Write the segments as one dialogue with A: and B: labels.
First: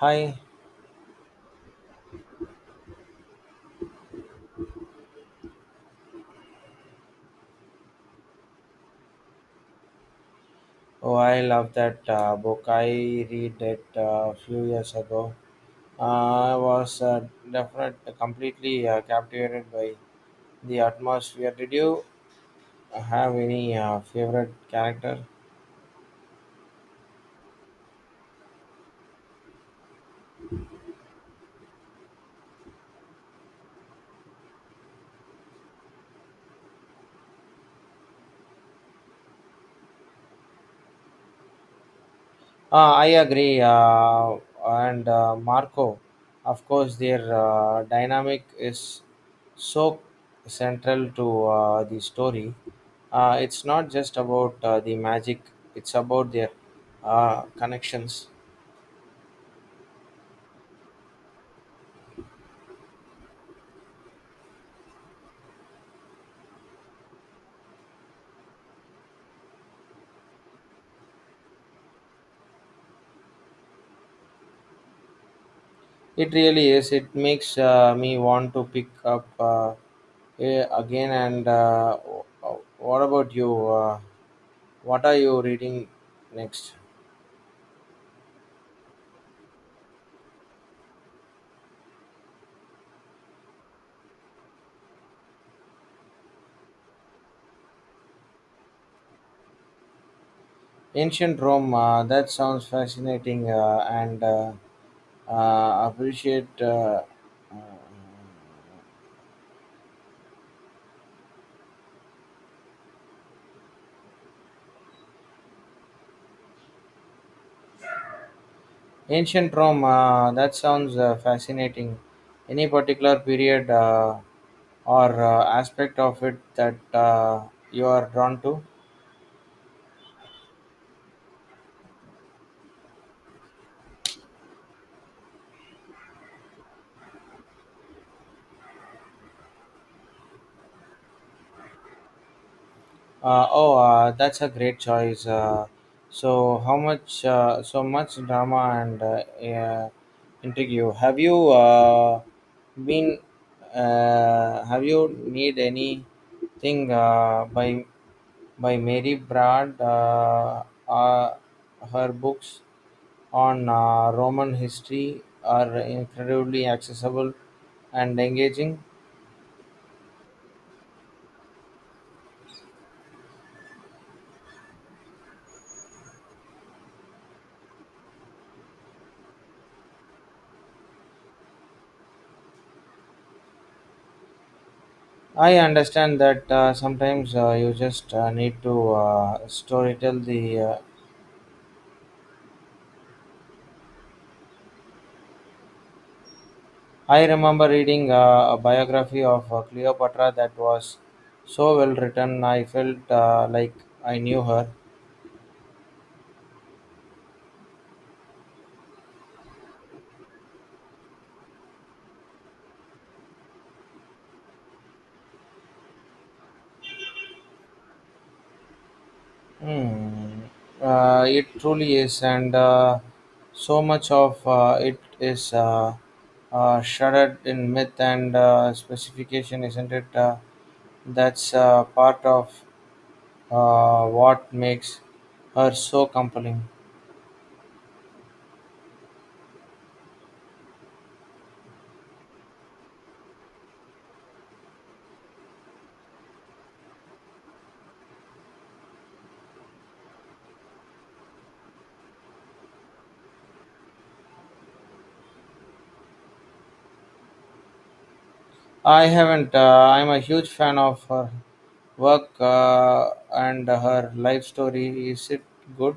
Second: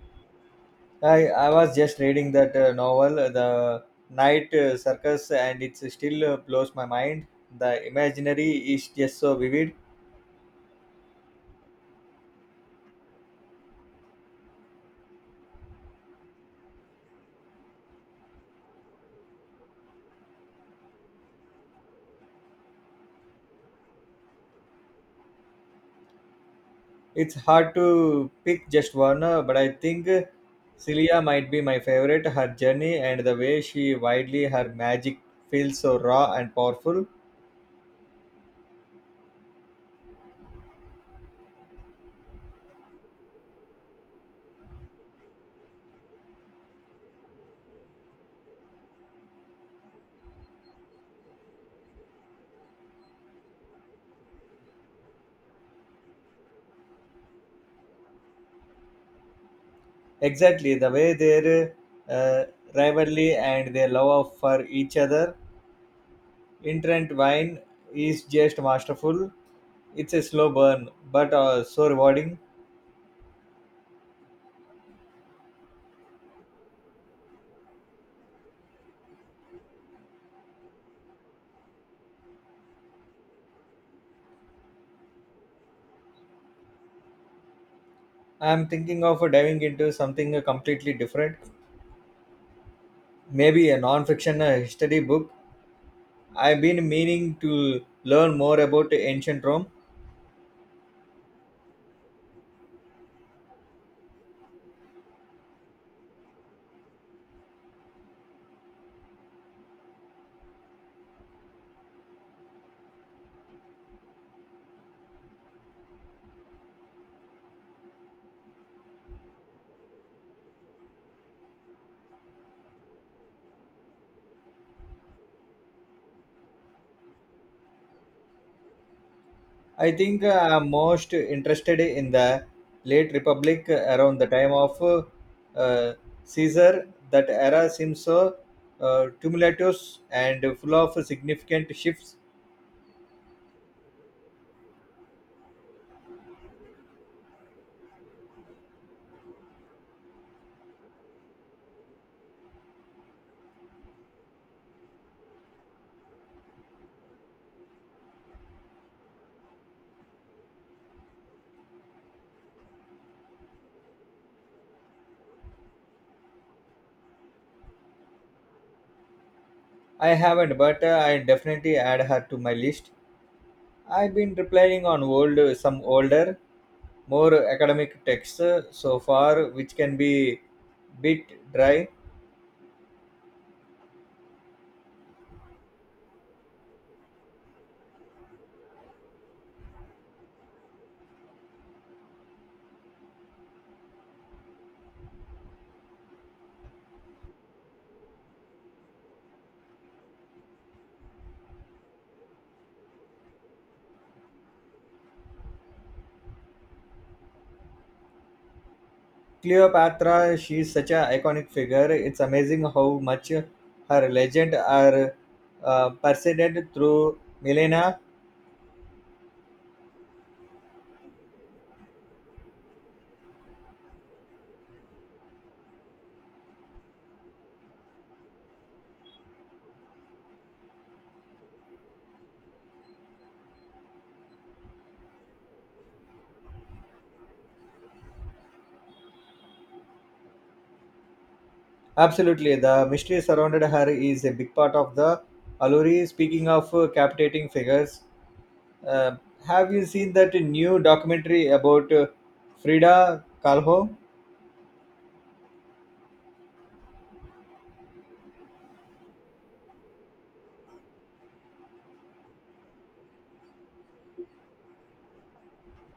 A: Hi,
B: I was just reading that novel, The Night Circus, and it still blows my mind. The imaginary is just so vivid.
A: oh, I love that book. I read it a few years ago. I was completely captivated by the atmosphere. Did you have any favorite character?
B: It's hard to pick just one, but I think Celia might be my favorite. Her journey and the way she widely her magic feels so raw and powerful.
A: I agree. And Marco, of course, their dynamic is so central to the story. It's not just about the magic; it's about their connections.
B: Exactly the way their uh, rivalry and their love of for each other intertwine is just masterful. It's a slow burn, but so rewarding.
A: It really is. It makes me want to pick up again. And what about you? What are you reading next?
B: I'm thinking of diving into something completely different, maybe a non-fiction history book. I've been meaning to learn more about ancient Rome.
A: Ancient Rome. That sounds fascinating. And appreciate uh, ancient Rome. That sounds fascinating. Any particular period or aspect of it that you are drawn to?
B: I think I'm most interested in the late Republic around the time of uh, Caesar. That era seems so tumultuous and full of significant shifts.
A: Oh, that's a great choice. So much drama and intrigue. Have you been? Have you need anything by Mary Brad? Uh, her books on Roman history are incredibly accessible and engaging.
B: I haven't, but I definitely add her to my list. I've been replying on old, some older, more academic texts so far, which can be bit dry.
A: I understand that sometimes you just need to storytell the. I remember reading a biography of Cleopatra that was so well written. I felt like I knew her.
B: Cleopatra, she's such an iconic figure. It's amazing how much her legend are perceited through millennia.
A: Hmm. It truly is, and so much of it is shrouded in myth and specification, isn't it? That's part of what makes her so compelling.
B: Absolutely, the mystery surrounded her is a big part of the allure. Speaking of captivating figures, uh, have you seen that new documentary about Frida Kahlo?
A: I haven't. I'm a huge fan of her work and her life story. Is it good?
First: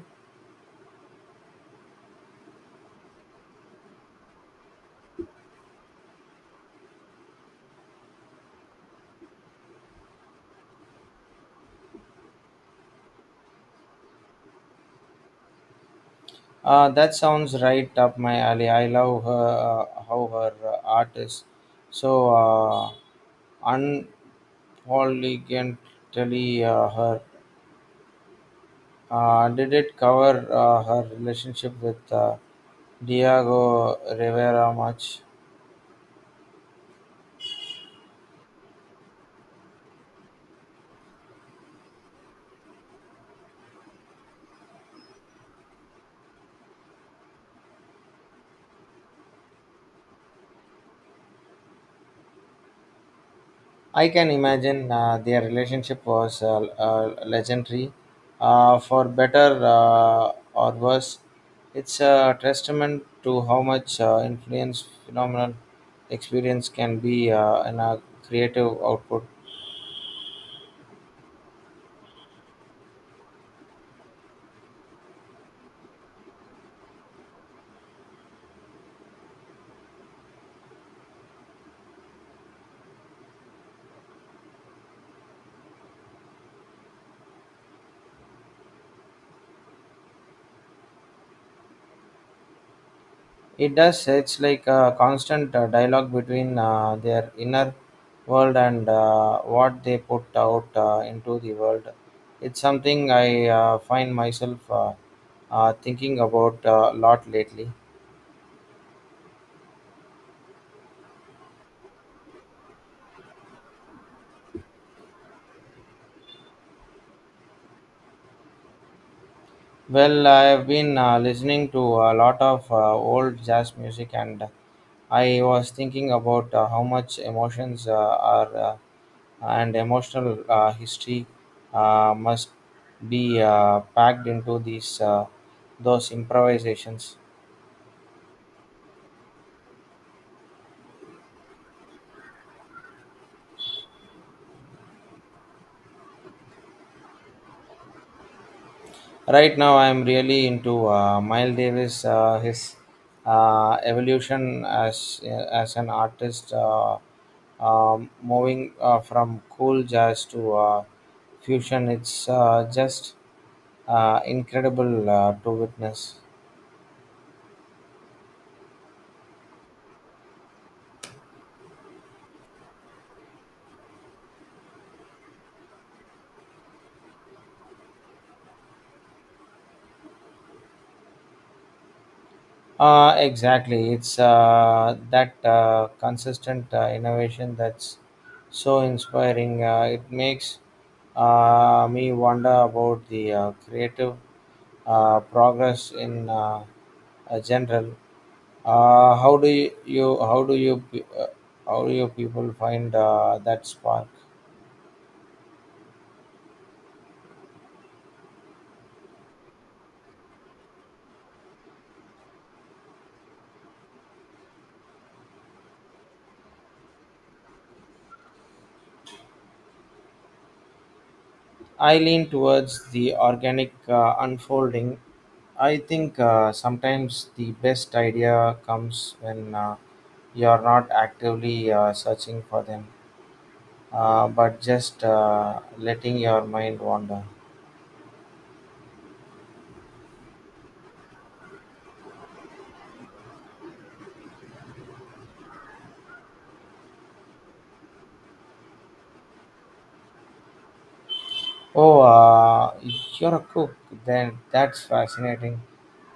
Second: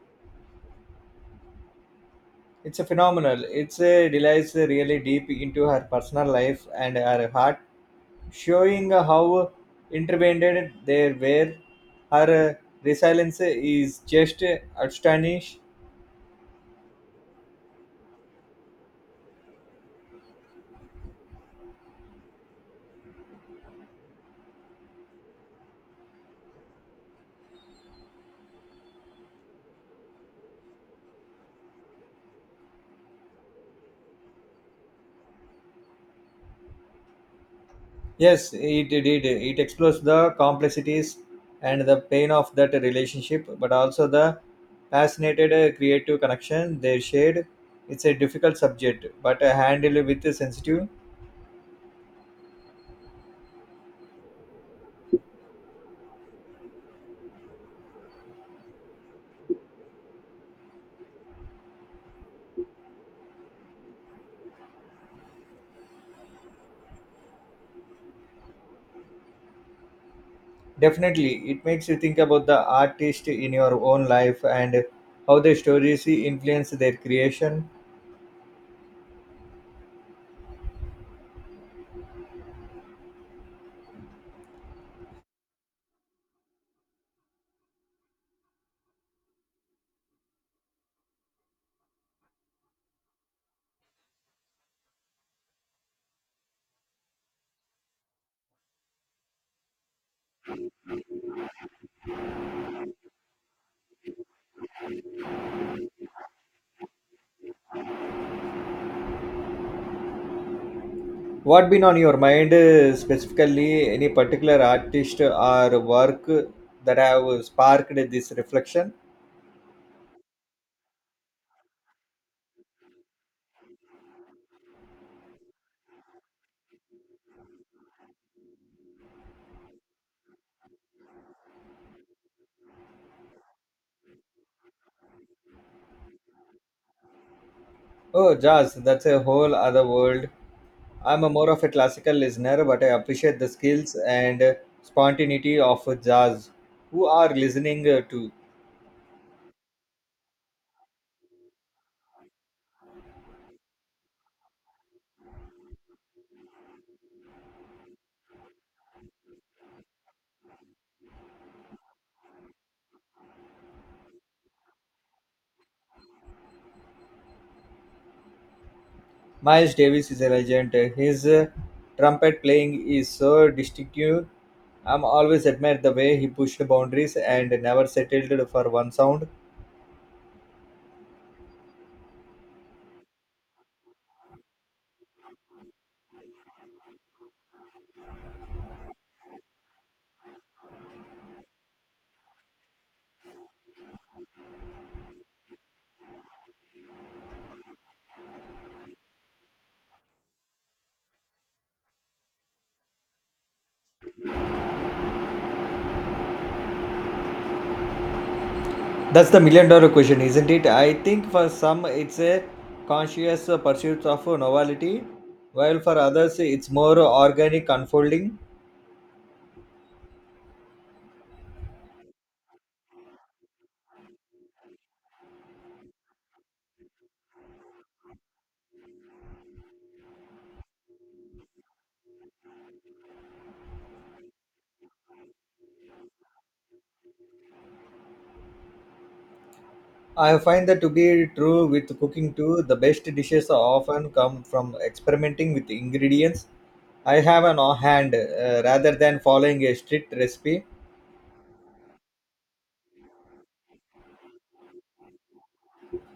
B: It's a phenomenal. It's a relies really deep into her personal life and her heart, showing how intervened they were. Her resilience is just astonishing.
A: That sounds right up my alley. I love her, how her art is so unpolygantly her. Did it cover her relationship with Diego Rivera much?
B: Yes, it did. It explores the complexities and the pain of that relationship, but also the fascinated creative connection they shared. It's a difficult subject, but handled with sensitive.
A: I can imagine their relationship was legendary, for better or worse. It's a testament to how much influence phenomenal experience can be in a creative output.
B: Definitely, it makes you think about the artist in your own life and how the stories influence their creation.
A: It does. It's like a constant dialogue between their inner world and what they put out into the world. It's something I find myself thinking about a lot lately.
B: What been on your mind specifically? Any particular artist or work that have sparked this reflection?
A: Well, I've been listening to a lot of old jazz music, and I was thinking about how much emotions are and emotional history must be packed into these those improvisations.
B: Oh, jazz, that's a whole other world. I'm a more of a classical listener, but I appreciate the skills and spontaneity of jazz. Who are listening to?
A: Right now, I'm really into Miles Davis, his evolution as an artist, moving from cool jazz to fusion. It's just incredible to witness.
B: Miles Davis is a legend. His trumpet playing is so distinctive. I'm always admired the way he pushed boundaries and never settled for one sound.
A: Exactly. It's that consistent innovation that's so inspiring. It makes me wonder about the creative progress in general. Uh, how do you, you how do you pe- uh, how do you people find that spark?
B: That's the million dollar question, isn't it? I think for some it's a conscious pursuit of novelty, while for others it's more organic unfolding.
A: I lean towards the organic unfolding. I think sometimes the best idea comes when you are not actively searching for them, but just letting your mind wander.
B: I find that to be true with cooking too. The best dishes often come from experimenting with ingredients I have an off hand rather than following a strict recipe.
A: Oh, you're a cook. Then that's fascinating.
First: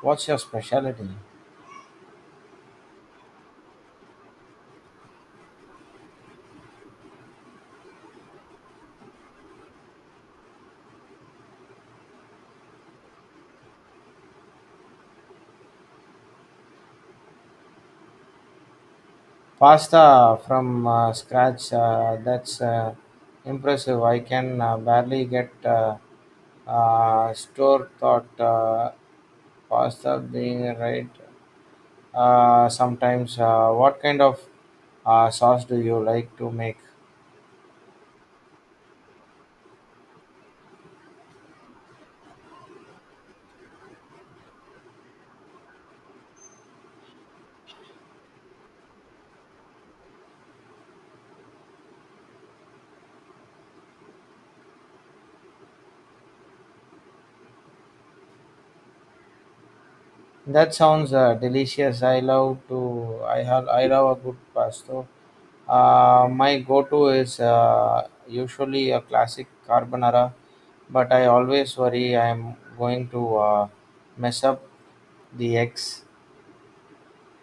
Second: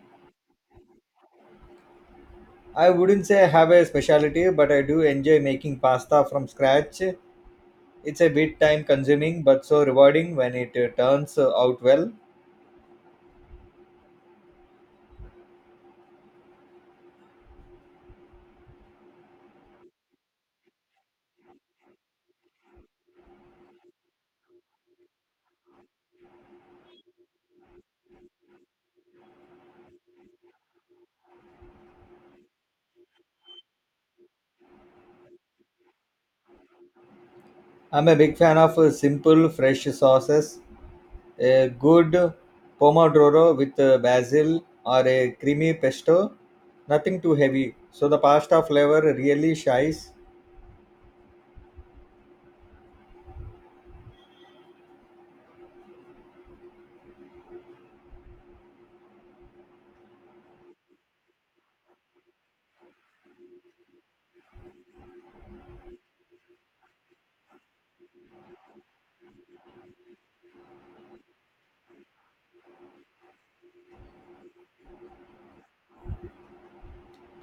A: What's your specialty?
B: I wouldn't say I have a specialty, but I do enjoy making pasta from scratch. It's a bit time consuming but so rewarding when it turns out well.
A: Pasta from scratch, that's impressive. I can barely get store thought pasta being right sometimes. What kind of sauce do you like to make?
B: I'm a big fan of simple, fresh sauces. A good pomodoro with basil or a creamy pesto. Nothing too heavy. So the pasta flavor really shines.
A: That sounds delicious. I love to. I have. I love a good pasta. My go-to is usually a classic carbonara, but I always worry I'm going to mess up the eggs.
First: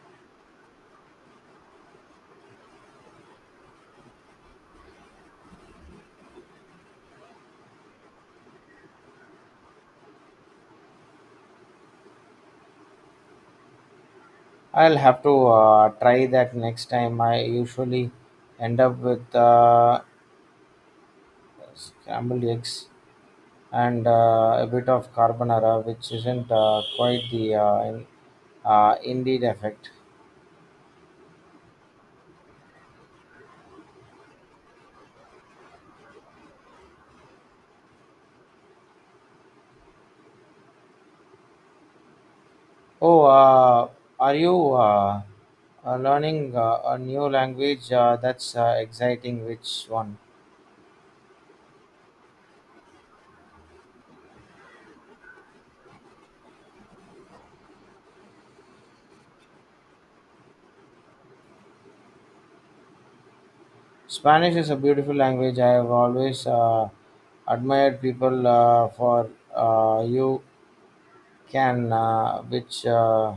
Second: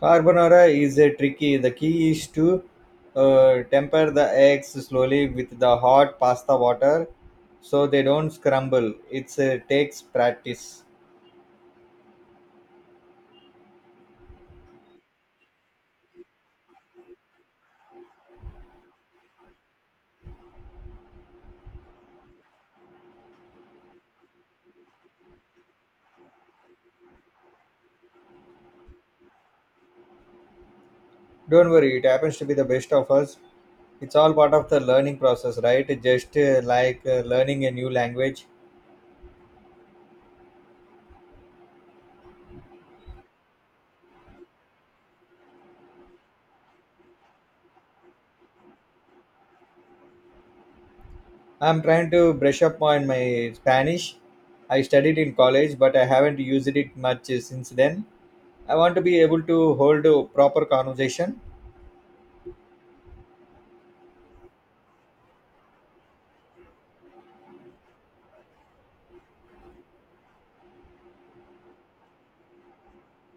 B: Carbonara is a tricky. The key is to temper the eggs slowly with the hot pasta water so they don't scramble. It takes practice.
A: I'll have to try that next time. I usually end up with scrambled eggs and a bit of carbonara, which isn't quite the indeed effect.
B: Don't worry, it happens to be the best of us. It's all part of the learning process, right? Just like learning a new language.
A: Oh, are you learning a new language? That's exciting. Which one?
B: I'm trying to brush up on my Spanish. I studied in college, but I haven't used it much since then. I want to be able to hold a proper conversation.
A: Spanish is a beautiful language. I have always admired people for you can, which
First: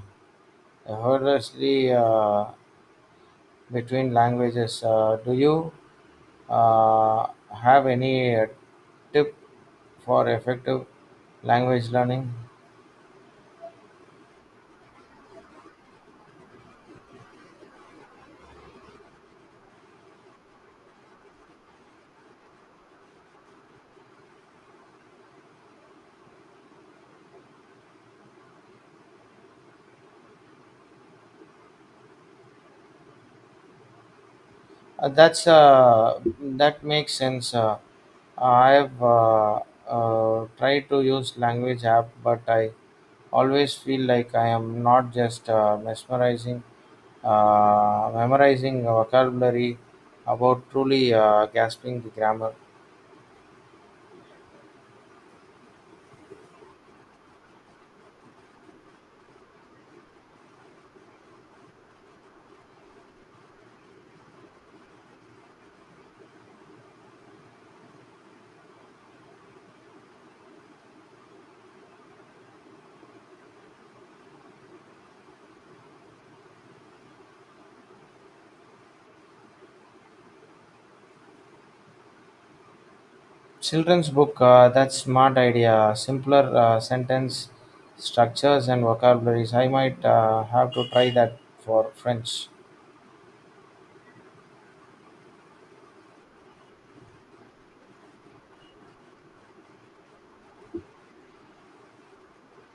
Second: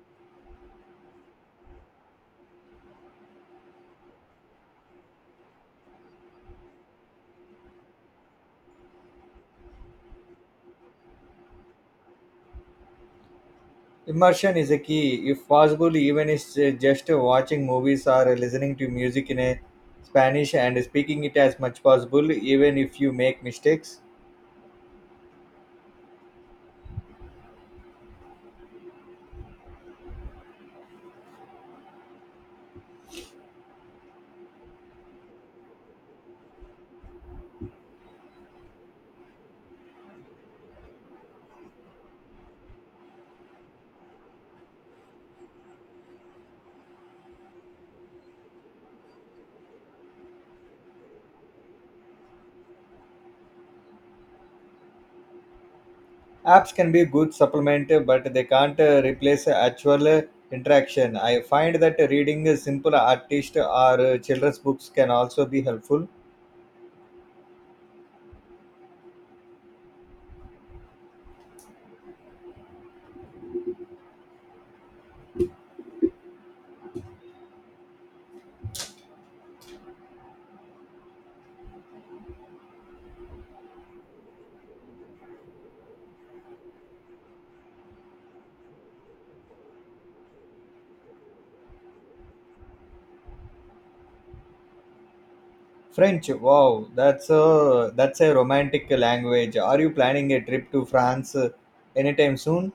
A: hurriedly between languages. Do you uh, have any tip for effective language learning?
B: Immersion is a key, if possible, even if it's just watching movies or listening to music in a Spanish and speaking it as much possible, even if you make mistakes.
A: That makes sense. I've tried to use language app, but I always feel like I am not just memorizing vocabulary about truly grasping the grammar.
B: Apps can be good supplement, but they can't replace actual interaction. I find that reading simple artist or children's books can also be helpful.
A: Children's book. That's smart idea. Simpler sentence structures and vocabularies. I might have to try that for French.
B: French, wow, that's a romantic language. Are you planning a trip to France anytime soon?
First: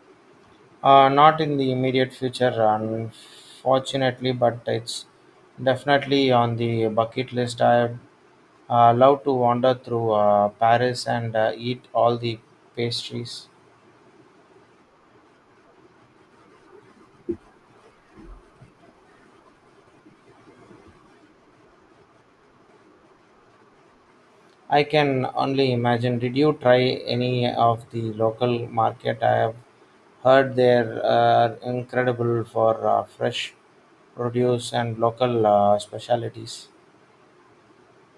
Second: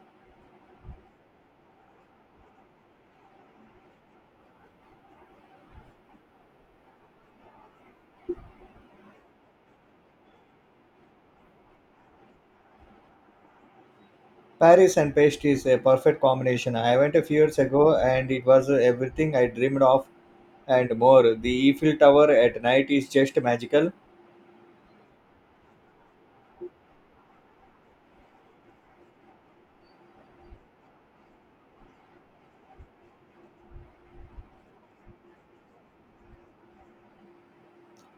A: Not in the immediate future, unfortunately, but it's definitely on the bucket list. I love to wander through Paris and eat all the pastries.
B: Paris and pastry is a perfect combination. I went a few years ago, and it was everything I dreamed of and more. The Eiffel Tower at night is just magical.
A: I can only imagine. Did you try any of the local market? I have heard they're incredible for fresh produce and local specialties.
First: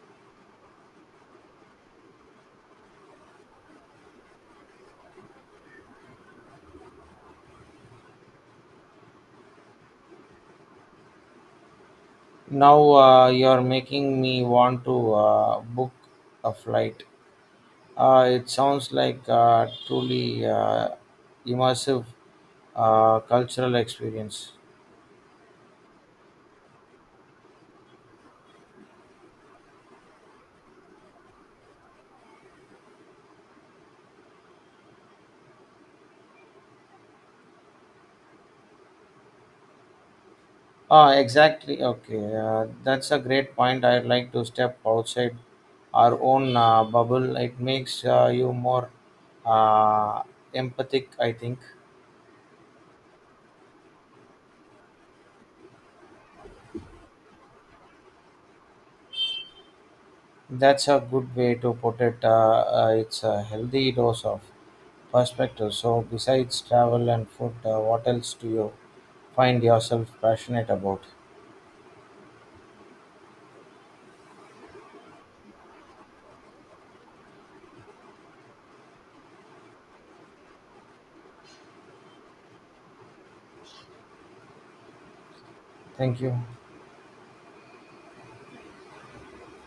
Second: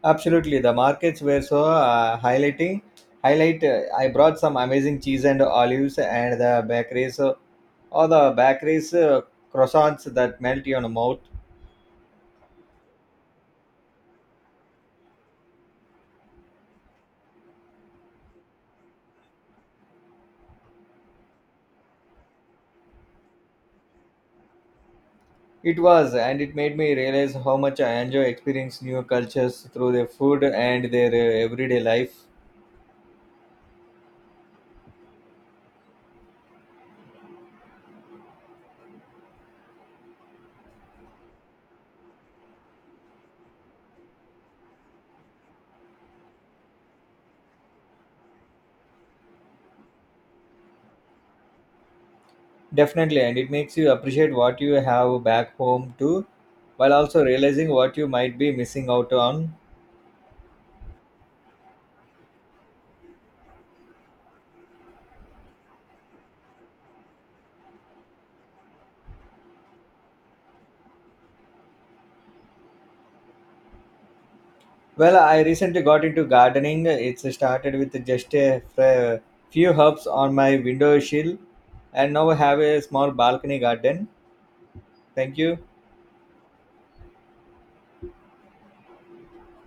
B: Absolutely, the markets were so highlighting. Highlight. I brought some amazing cheese and olives, and the bakeries, all the bakeries croissants that melt your mouth.
A: Now you're making me want to book a flight. It sounds like a truly immersive cultural experience.
B: It was, and it made me realize how much I enjoy experiencing new cultures through their food and their everyday life.
A: Ah, exactly. Okay, that's a great point. I'd like to step outside our own bubble. It makes you more uh, empathic, I think.
B: Definitely, and it makes you appreciate what you have back home too, while also realizing what you might be missing out on.
A: That's a good way to put it. It's a healthy dose of perspective. So, besides travel and food, what else do you find yourself passionate about?
B: Well, I recently got into gardening. It's started with just a f- few herbs on my window sill and now I have a small balcony garden. Thank you.
A: Thank you.